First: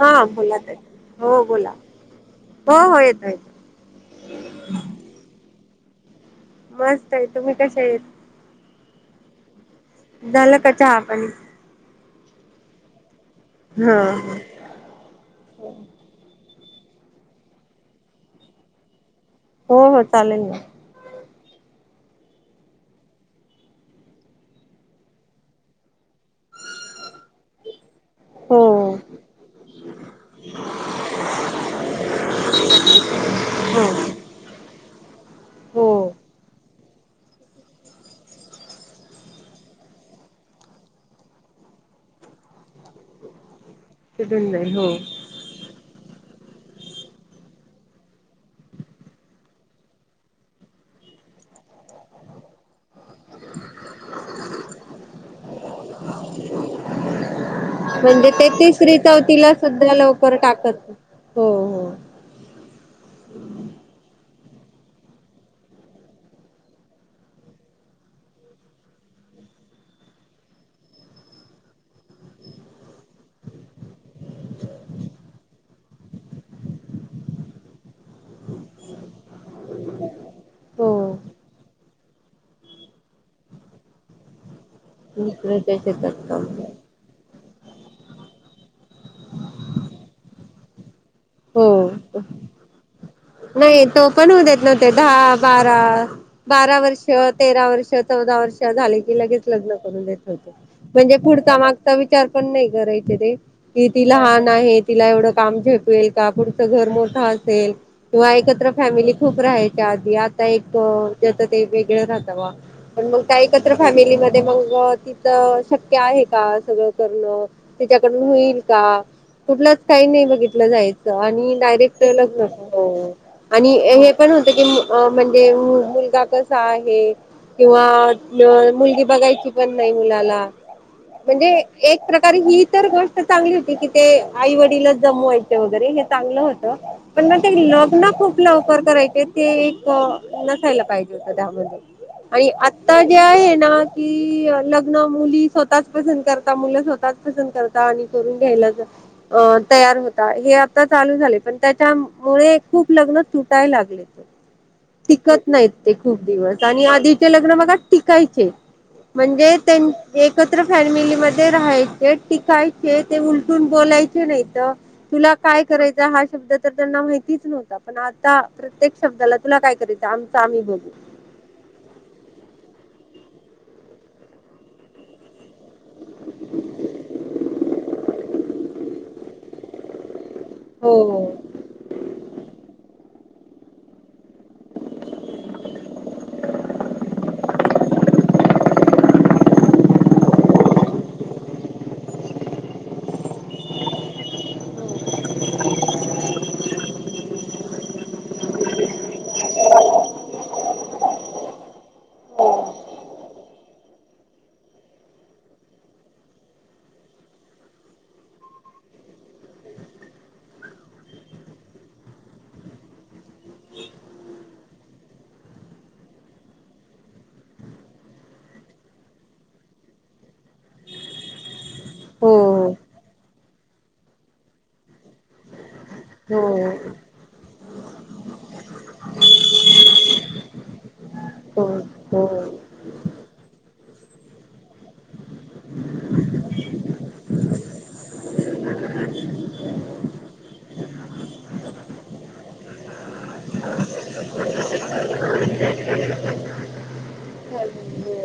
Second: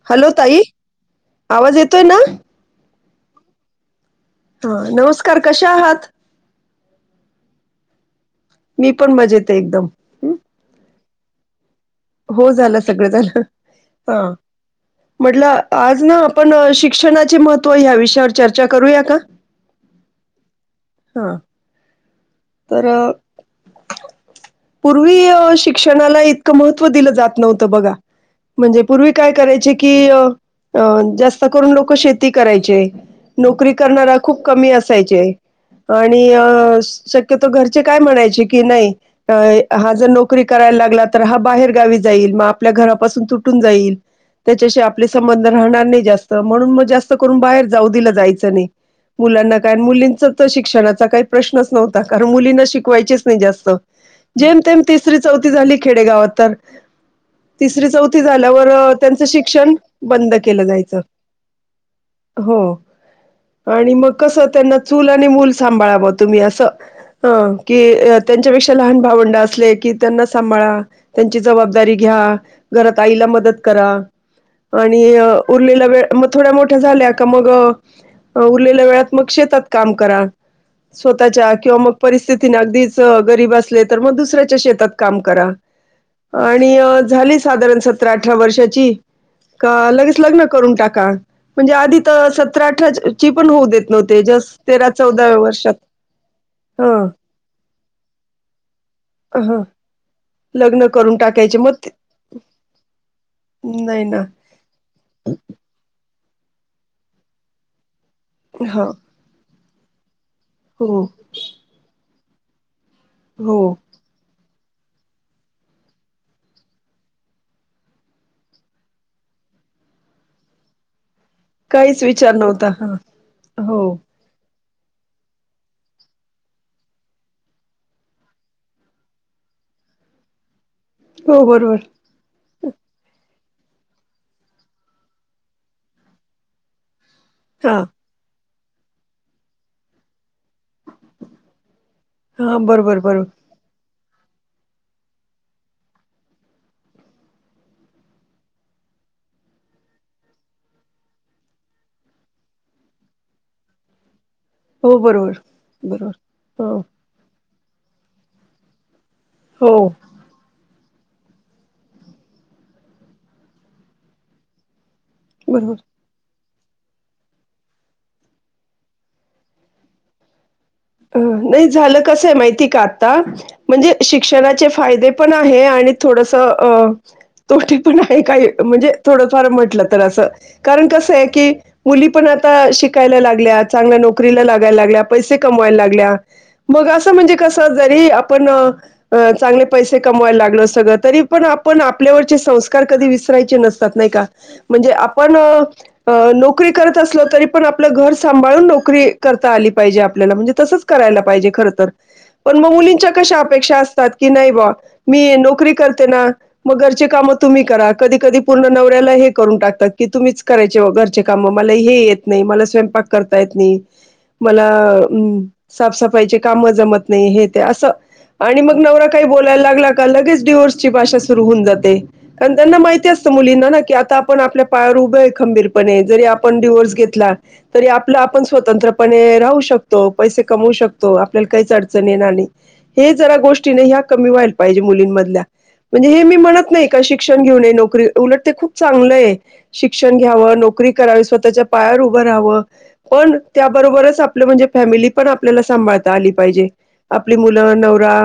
हा बोला ताई. हो बोला. आवाज येतोय ना हो हो येत [inaudible] हा नमस्कार. कशा आहात. मस्त आहे. तुम्ही कशा आहेत. मी पण मजेत आहे एकदम. हं, झालं का चहा पाणी. हो झाल. सगळं झालं. हा म्हटलं आज ना पण शिक्षणाचे महत्त्व या विषयावर चर्चा करूया का. हो हो चालेल ना. हा तर पूर्वी शिक्षणाला इतकं महत्त्व दिलं जात नव्हतं बघा. हो म्हणजे पूर्वी काय करायचे की अ अ जास्त करून लोक शेती करायचे. नोकरी हो करणारा खूप कमी अस असायचे हो आणि अ शक्यतो घरचे काय म्हणायचे की नाही, हा जर नोकरी करायला लागला तर हा बाहेर गावी जाईल. मग आपल्या घरापासून तुटुन जाईल. तिथून जाईल त्याच्याशी हो आपले संबंध राहणार नाही जास्त. तर म्हणून मग जास्त करून बाहेर जाऊ दिल जायचं नाही. मुलांना काय मुलींच तर शिक्षणाचा काही प्रश्नच नव्हता. कारण मुलींना शिकवायचेच नाही जास्त. जेम तेम तिसरी चौथी झाली खेडेगावात तर तिसरी चौथी म्हणजे ते झाल्यावर तिसरी त्यांचं चौथीला शिक्षण सुद्धा बंद लवकर केलं टाकत हो जायचं. हो हो. [inaudible] आणि मग कस त्यांना चूल आणि मूल सांभाळावं तुम्ही असं. की त्यांच्या लहान भावंड असल कि त्यांना सांभाळा. जबाबदारी घ्या. घरात आईला मदत करा. आणि उरलेला वेळ मग थोड्या मोठ्या झाल्या का मग उरलेल्या वेळात मग श शेतात काम करा. हो स्वतःच्या. किंवा मग परिस्थितीने अगदीच गरीब असले तर मग दुसऱ्याच्या शेतात. काम करा दुसऱ्याच्या शेतात. काम आणि झाली साधारण सतरा अठरा वर्षाची का लगेच लग्न करून टाका. म्हणजे आधी हो तर सतरा, अठरा नाही तो पण होऊ देत नव्हते. दहा, वर्षात बारा बारा वर्ष हं तेरा वर्ष चौदा वर्ष झाले की लगेच हं लग्न करून देत होते. लग्न म्हणजे करून पुढचा टाकायचे मग ते मागता विचार पण नाही करायचे ते कि नाही ती ना लहान आहे. तिला एवढं काम झेपेल पुढ घर मोठ असेल. किंवा एकत्र हा फॅमिली खूप राहायच्या आधी. एक हो त्या ते वेगळ राहतं पण, मग त्या हो एकत्र फॅमिली मध्ये मग तिथं शक्य आहे का, सगळं करणं तिच्याकडून होईल का? कुठलंच काही नाही बघितलं जायचं, आणि डायरेक्ट काहीच विचार नव्हता लग्नचं हा हो. की म्हणजे मुलगा कसा आहे? किंवा मुलगी बघायची पण नाही मुलाला हो म्हणजे बरोबर एक प्रकारे ही तर गोष्ट चांगली होती कि ते आई वडीलचं जमवायचे वगैरे हे चांगल होत पण नंतर हा लग्न खूप लवकर करायचे ते एक नसायला पाहिजे होत, त्यामध्ये आणि हा बरोबर आता जे बरोबर आहे ना की लग्न मुली स्वतःच पसंत करतात, मुल स्वतःच पसंत करतात आणि करून घ्यायला अ तयार होता हे आता चालू झाले, पण त्याच्यामुळे खूप लग्न तुटायला लागले. हो बरोबर टिकत नाहीत, ते खूप दिवस बरोबर हो आणि आधीचे लग्न बघा टिकायचे. म्हणजे हो त्यान एकत्र फॅमिलीमधे राहायचे, टिकायचे ते उलटून बोलायचे नाही तर तुला काय बरोबर करायचा? हा शब्द तर त्यांना माहितीच नव्हता, पण आता प्रत्येक शब्दाला तुला काय करायचं? आमच आम्ही बघु. नाही झालं कसंय माहिती का? आता म्हणजे शिक्षणाचे फायदे पण आहे आणि थोडसं अ तोटी पण आहे काही म्हणजे थोड थोड म्हटलं तर असं, कारण कसं हो आहे की मुली पण आता शिकायला लागल्या चांगल्या नोकरीला लागायला लागल्या पैसे कमवायला लागल्या, मग अस म्हणजे कस जरी आपण चांगले पैसे कमवायला लागलो तरी, पण आपण आपल्यावरचे संस्कार कधी विसरायचे नसतात नाही का? म्हणजे आपण नोकरी करत असल तरी पण, आपलं घर सांभाळून नोकरी करता आली पाहिजे आप ल्याला पण तसच करायला पाहिजे खरं तर, पण मग मुलींच्या कशा अपेक्षा असतात की नाही बा मी नोकरी करते ना, मग घरची काम तुम्ही करा कधी कधी पूर्ण नवऱ्याला हे करून टाकतात की तुम्हीच करायचे वो घरचे काम मला हे येत नाही, मला स्वयंपाक करता येत नाही मला हम साफसफाईचे काम जमत नाही, हे ते असं. आणि मग नवरा काही बोलायला लागला का लगेच डिवोर्सची भाषा सुरु होऊन जाते, कारण हो त्यांना माहिती अस तं मुलींना की, आता आपण आपल्या पायावर उभं आहे खंबीर पणे जरी हो आपण डिव्होर्स घेतला तरी, आपल आपण स्वतंत्रपणे राहू शकतो. तो पैसे कमवू शकतो, आपल्याला हो काहीच अडचण हो. येणार नाही हे जरा गोष्टी ह्या कमी व्हायला पाहिजे. मुलींमधल्या. म्हणजे हे मी म्हणत नाही का, शिक्षण घेऊ नये नोकरी उलट ते खूप चांगलं आहे शिक्षण घ्यावं नोक री करावी स्वतःच्या पायावर उभ राहावं, पण त्याबरोबरचं आपलं म्हणजे फॅमिली पण आपल्याला सांभाळता आली पाहिजे. आपली हो. मुलं, नवरा,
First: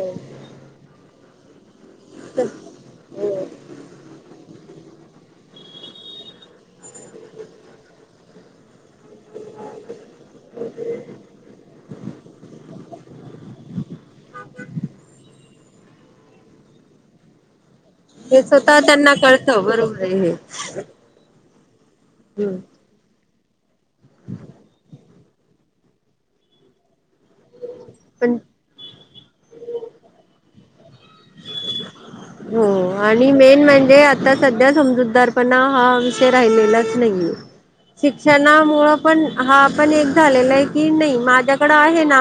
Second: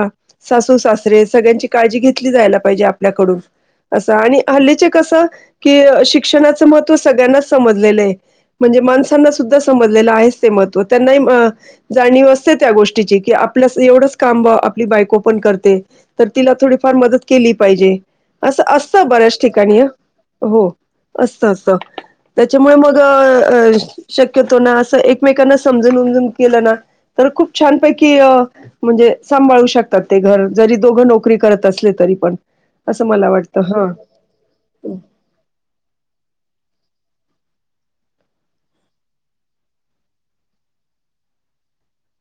सासू, सासरे सगळ्यांची काळजी घेतली जायला पाहिजे आपल्याकडून. असं आणि हल्लीचे कसं की शिक्षणाच महत्त्व सगळ्यांनाच समजलेलं आहे. म्हणजे माणसांना सुद्धा समजलेलं आहे, ते महत्व त्यांना जाणीव असते, त्या गोष्टीची की आपल्या एवढंच काम आपली बायको पण करते तिला थोडीफार मदत केली पाहिजे हे अस स्वतः असत त्यांना बऱ्याच कळतं ठिकाणी बरोबर आहे हे. हं हो अस असत हम्म त्याच्यामुळे मग शक्यतो ना, असं एकमेकांना सम जाऊन केलंना तर खूप छान पैकी पण म्हणजे अ सांभळू शकतात ते घर जरी दोघं नोकरी करत असले तरी पण. हो असं मला आणि वाटतं मेन हा म्हणजे आता सध्या समजूदार पणा हा विषय राहिलेलाच नाहीेये. शिक्षणामुळं पण हा पण एक झालेला आहे की, नाही माझ्याकडं आहे ना.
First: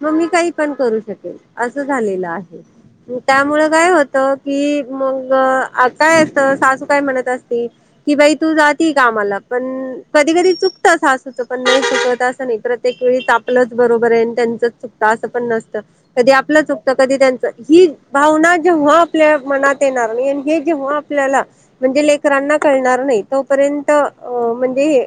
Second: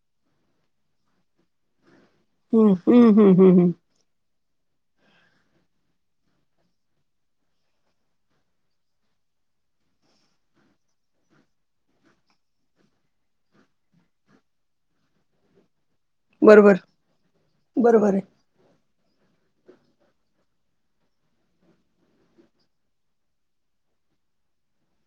मग मी काही पण करू शकेल असं झालेल हम्म हम्म आहे, हम्म हम्म त्यामुळे हम्म काय होत की मग आता येत सासू काय म्हणत असतील की बाई! तू जातीयं कामाला पण कधी कधी चुकत सासुच पण नाही चुकत असं नाही, प्रत्येक वेळीआपलंच बरोबर आहे, त्यांच चूक असं पण नसत कधी आपलं बरोबर चुकतं कधी त्यांच ही बरोबर आहे भावना जेव्हा आपल्या मनात येणार जेव्हा आपल्या म्हणजे लेकरांना कळणार नाही तोपर्यंत म्हणजे,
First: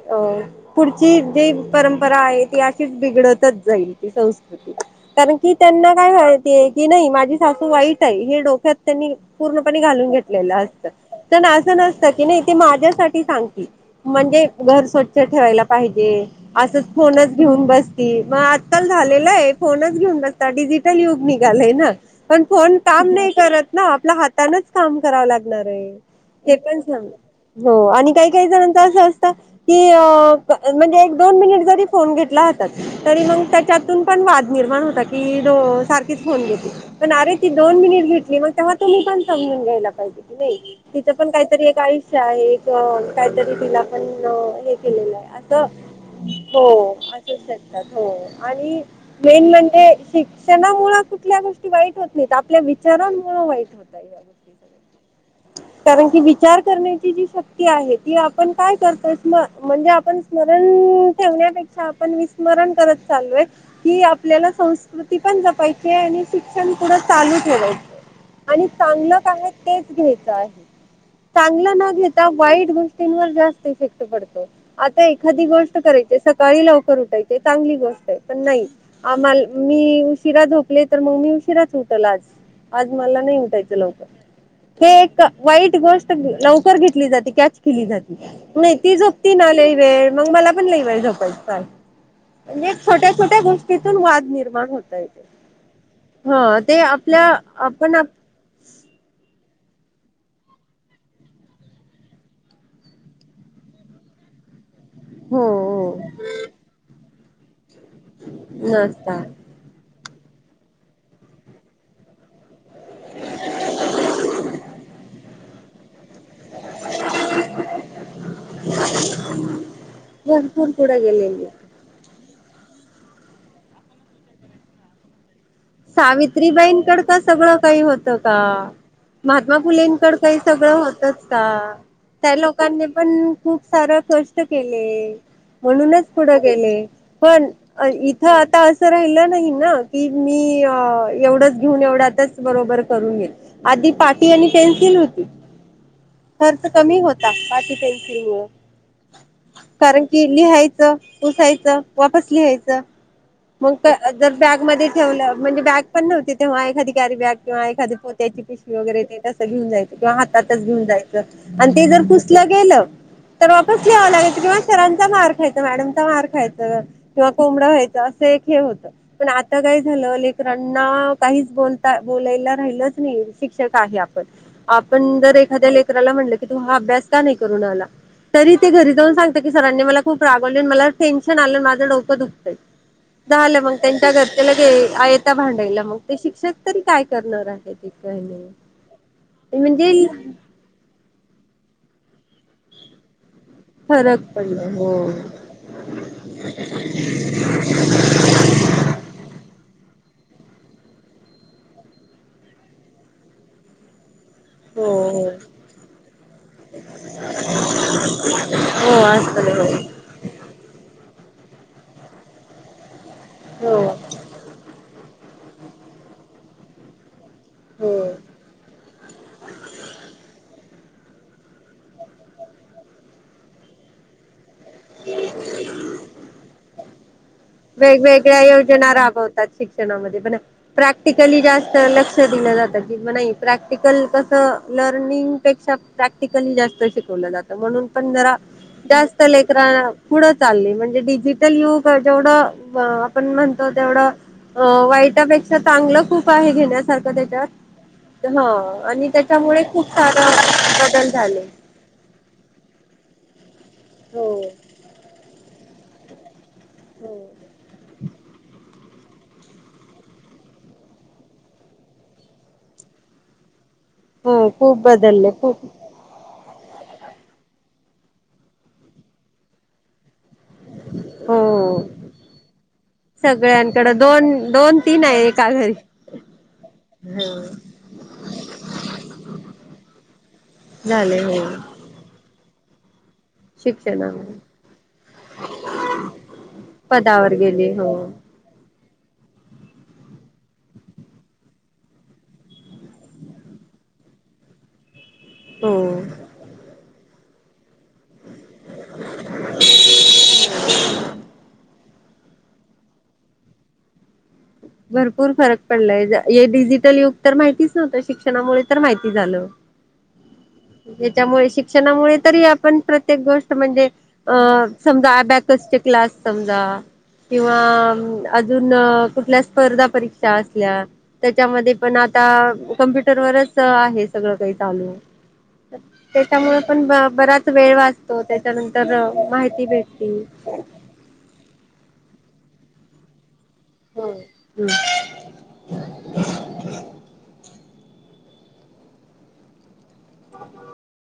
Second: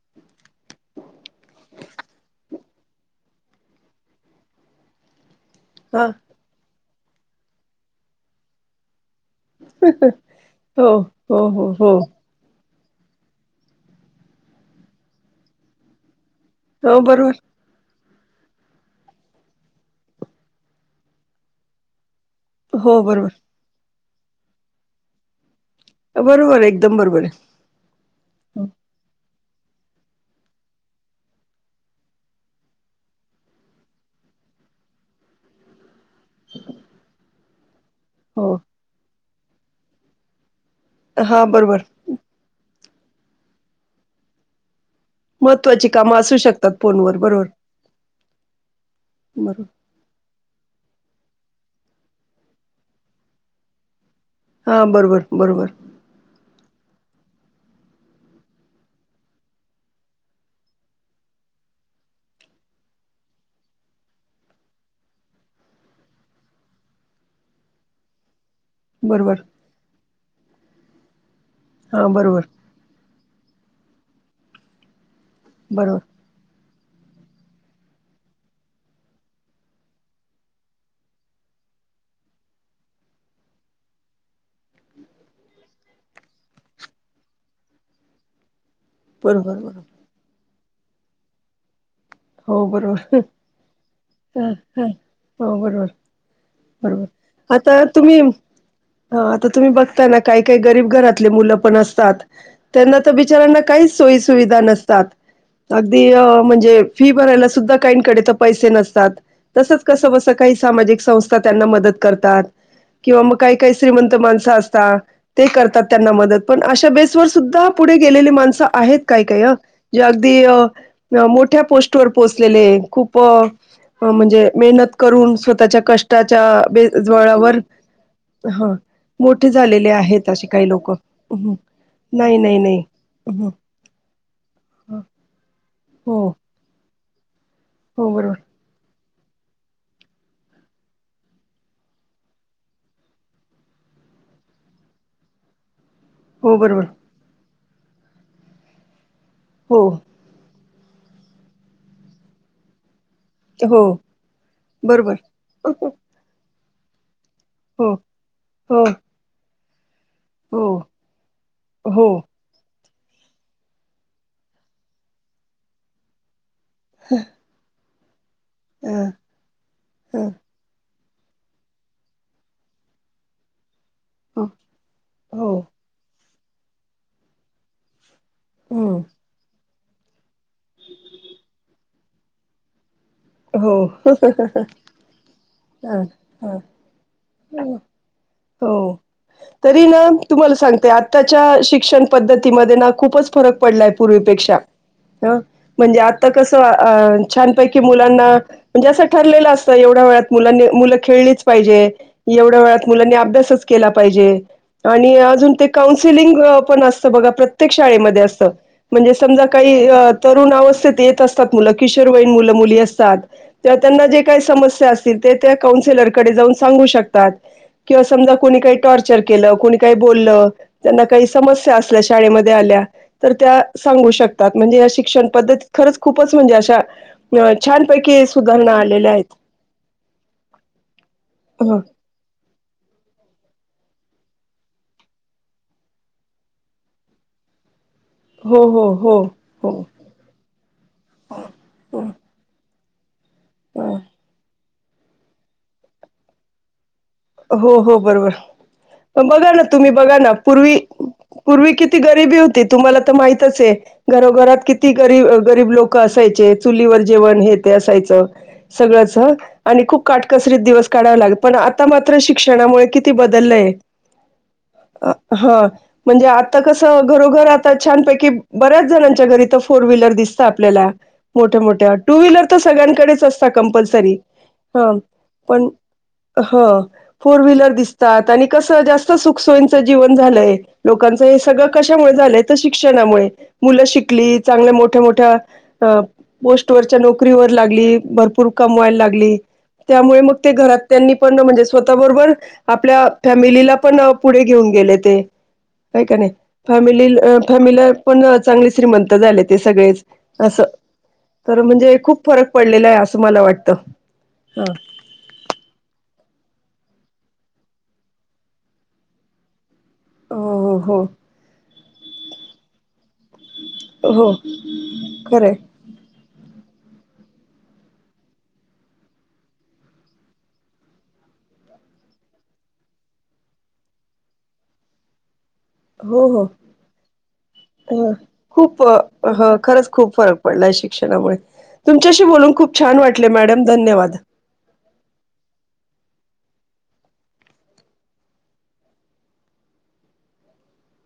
पुढची जी परंपरा आहे, ती अशीच बिघडतच जाईल ती संस्कृती कारण की त्यांना हा काय माहिती की नाही माझी सासू वाईट आहे हे डोक्यात त्यांनी, पूर्णपणे घालून घेतलेल असत, हो, पण हो, अस हो, हो, नसत की नाही ते माझ्याच साठी सांगते म्हणजे, घर स्वच्छ ठेवायला पाहिजे. असच हो फोनच बरोबर घेऊन बस ती मग आजकाल झालेला आहे, फोनच घेऊन बसतात डिजिटल युग निघालय ना? पण फोन हो काम नाही बरोबर करत ना आपल्या हातानच काम करावं लागत. बरोबर पण एकदम बरोबर हो आणि काही काही आहे. जण अस असत. की म्हणजे एक दोन मिनिट जरी फोन घेतला हो तरी मग त्याच्यातून पण वाद. निण होता की स तीच फोन घेतली, पण अरे ती दोन मिनिट घेतली, मग हो तेव्हा तुम्ही पण समजून घ्यायला पाहिजे की नाही. तिचं पण हा काहीतरी एक बरोबर आयुष्य आहे, एक काहीतरी तिला पण हे. केलेलं आहे असं महत्वाची काम. हो असच शकतात हो आणि मेन बरोबर म्हणजे, क्षणामुळे कुठल्या गोष्टी वाईट होत नाहीत, आपल्या विचारांमुळे वाईट होत. या गोष्टी हा बरोबर बरोबर कारण की विचार करण्याची जी शक्ती आप काय करो म्हणजे आप स्मरण ठेण्यापेक्षा आपण विम णत चालूय की आपल्याला संस्कृती पण जपायची आणि शिक्षण पुढं चालू ठेवायचे. आणि चांगलं बरोबर काय तेच घ्यायचं आहे. चांगलं न हा घेता बरोबर वाईट गोष्टींवर जास्त इफेक्ट पडतो, आता एखादी गोष्ट बरोबर करायची सकाळी लाव लवकर उठायचे चांगली गोष्ट आहे, पण नाही मी उशिरा झोपले तर मग मी उशिराच उ ट आज आज मला न ह उटायत लवकर. हे एक वाईट गोष्ट लवकर घेतली जाते कॅच केली जाते. नाही ती झोपती ना बरोबर बरोबर लईवेळ मग मला पण लईवेळ झोपाय चाल हो म्हणजे छोट्या - बरोबर छोट्या गोष्टीतून वाद ह निर्माण ह होता य तेे हो बरोबर ह ते बरोबर आपल्या आता आपण तुम्ही हा आता तुम्ही बघताना काही काही गरीब घरातले मुलं पण असतात त्यांना तर बिचारांना काही, सुविधा हो नसतात अगदी हो ह म्हणजे फी भरायला सुद्धा काहीकाकडे पैसे नसतात, नसता तसच कस कस काही सामाजिक संस्था त्यांना मदत करतात. किंवा मग काही काही श्रीमंत माण असत ते करतात, त्यांना मदत पण अशा बेसवर सुद्धा पुढे गेलेली माणसं आहेत काय काय हं जे अगदी भरपूर पुढे गेलेली मोठ्या पोस्ट पोहोचलेले खूप अ मेहनत करून स्व सावित्रीबाईंकड का सगळं काही होतं का? हं. मोठे महात्मा झालेले फुलेंकड आहेत काही असे सगळं लोकं. होतच का? हं, त्या नाही, नाही, नाही. लोकांनी पण हं, खूप सार कष्ट केले. म्हणूनच हो, पुढं गेले पण हो इथं बरोबर, आता असं राहिलं नाही ना की, मी एवढंच घेऊन एवढं आताच बरोबर करून ये आधी पाठी आणि पेन्सिल होती. ह. हो खर्च बरोबर. कमी होता पाटील पेन्सिल मुळ हो कारण की लिहाय पुसायचं वापस लिहायचं. मग हो जर बॅगमध्येध्ये बरोबर ठेवलं म्हणजे बॅग हो पण नव्हते, तेव्हा एखाधिकारी बॅग किंवा हो एखादी पो्याची पिशवी हो वगैरे ते तं घेऊन जायच. किंवा हातातच घेऊन जायचं आणि ते जर हो पुसलं गेलं. तर वापस लिवां लागायचं किंवा सरांचा मार खायचं मॅडमचा मार खायचं किंवा कोंबडं व्हायचं. असं एक हे होत अ पण आता काय झालं अ, लेकरणना, काहीच बता बलायला राहिलच नाही शिक्षक. आधी आपण हो आपण जर हो एखाद्या लेकला म्हटलं की तू हा अभ्यास का नाही करून आला तरी ते घरी हम्म जाऊन सांगत की सरांनी मला खूप रागवले आणि मला टेन्शन आलं माझं डोकं दुखतंय झालं हो मग त्यांच्या घरचेला घे आयता भाडं आयला मग ते ह शिक्षक तरी काय करणार आहेत काय नाही हो तरी म्हणजे ना तुम्हाला सांगते आताच्या शिक्षण पद्धतीमध्ये ना खूपच फरक पडलाय फरक पूर्वीपेक्षा पडला हो ह म्हणजे आता कसं अ छानपैकी मुलांना म्हणजे असं ठरलेलं असतं एवढ्या वेळात मुलांनी मुलं खेळलीच पाहिजे एवढ्या वेळात मुलांनी अभ्यासच केला पाहिजे. हो आणि हो अजुन ते कौन्सिल पण असते बघा प्रत्येक शाळे मध्ये असते हो म्हणजे समजा असं काही अ तरुण अवस्थेत येत असं त्यात मुलं किशोर वईन मुलं मुली असतात हो हो त्यांना जे काय समश्या आस ते ते त्या कौन्सिलर कडे जाऊन सांगू शकतात. किंवा हो समजा कोणी काही टॉर्चर केलं कुणी काही बोललं. त्यांना काही समस्या असल्या शाळेमध्ये आल्या तर त्या सांगू शकत तात म्हणजे या शिक्षण पद्धतीत खरंच खूपच म्हणजे अशा अ छानपैकी वेगवेगळ्या सुधारणा योजना आलेल्या आहेत. राबवतात [unintelligible] प्रॅक्टिकली हो जास्तं लक्ष दिल जात. नाही प्रॅक्टिकल कसं लर्निंग पेक्षा प्रॅक्टिकल जास्त शिकवलं जातं म्हणून पण जरा हो हो जास्त हो लेकरा पुढ चाल म्हणे डिजिटल युग जेवढं आपण म्हणतो हो तेवढं वाईटापेक्षा चांगलं खूप आहे घेण्यासारख हो हो त्याच्यात बरोबर ह आणि बघा ना त्याच्यामुळे खूप तुम्ही सारा बदल झाले. गरीबी होती तुम्हाला तर माहितच आहे हो घरोघरात किती गरी गरीब लोक असायचेत चुलीवर हो जेवण हे ते असायचं. सगळंच आणि खूप काटकसरीत दिवस काढाव लागत पण आ आता मात्र शिक्षणामुळे किती बदललय हो खूप बदलले हा खूप म्हणजे आता आता कस घरोघर आता छानपैकी बऱ्याच जणांच्या घरी इथ फोर व्हीलर दिसत त आपल्या मोठ्या हो मोठ्या टू व्हीलर तर सगळ्यांकडेच असत कंपलसरी हा काय घरी अह हो फोर व्हीलर दिसतातत आणि कस जास्त सुखसोयीच जीवन झालंय झाले लोकांच हो हे स कशामुळे झालंय तर शिक्षणामुळे. मुलं शिक्षणा शिकली चांगल्या मोठ्या मोठ्या पोस्ट वरच्या पदावर नोकरीवर गेले हो लागली भरपूर कम व्हायला लागली त्यामुळे मग ते घरात त्यांनी पण म्हणजे स्वतः बरोबर आपल्या फॅमिलीला पण पुढे घेऊन गेले ते. हो हाय का नाही फॅमिलील अ फॅमिला पण चांगले श्रीमंत झाले ते सगळेच असं तर म्हणजे. खूप फरक पडलेला आहे असं मला वाटतं. हा भरपूर फरक पडलाय जा हे डिजिटल युग तर माहितीच नव्हतं शिक्षणामुळे तर माहिती झालं. हो हो त्याच्यामुळे शिक्षणामुळे तरी आपण प्रत्येक गोष्ट म्हणजे हो अ समजा खरंय अब्याकस चे क्लास समजा. किंवा अजून कुठल्या स्पर्धा परीक्षा असल्या त्याच्यामध्ये पण आता कम्प्युटरवर च आहे सगळं काही चालू हो हो त्याच्यामुळे पण बराच वेळ ह वाचतो त्याच्यानंतर माहिती भेटते. हया शिक्षणा मुळे तुमच्या शी बोलून खूप छान वाटलं मॅडम. धन्यवाद हो हम [unintelligible]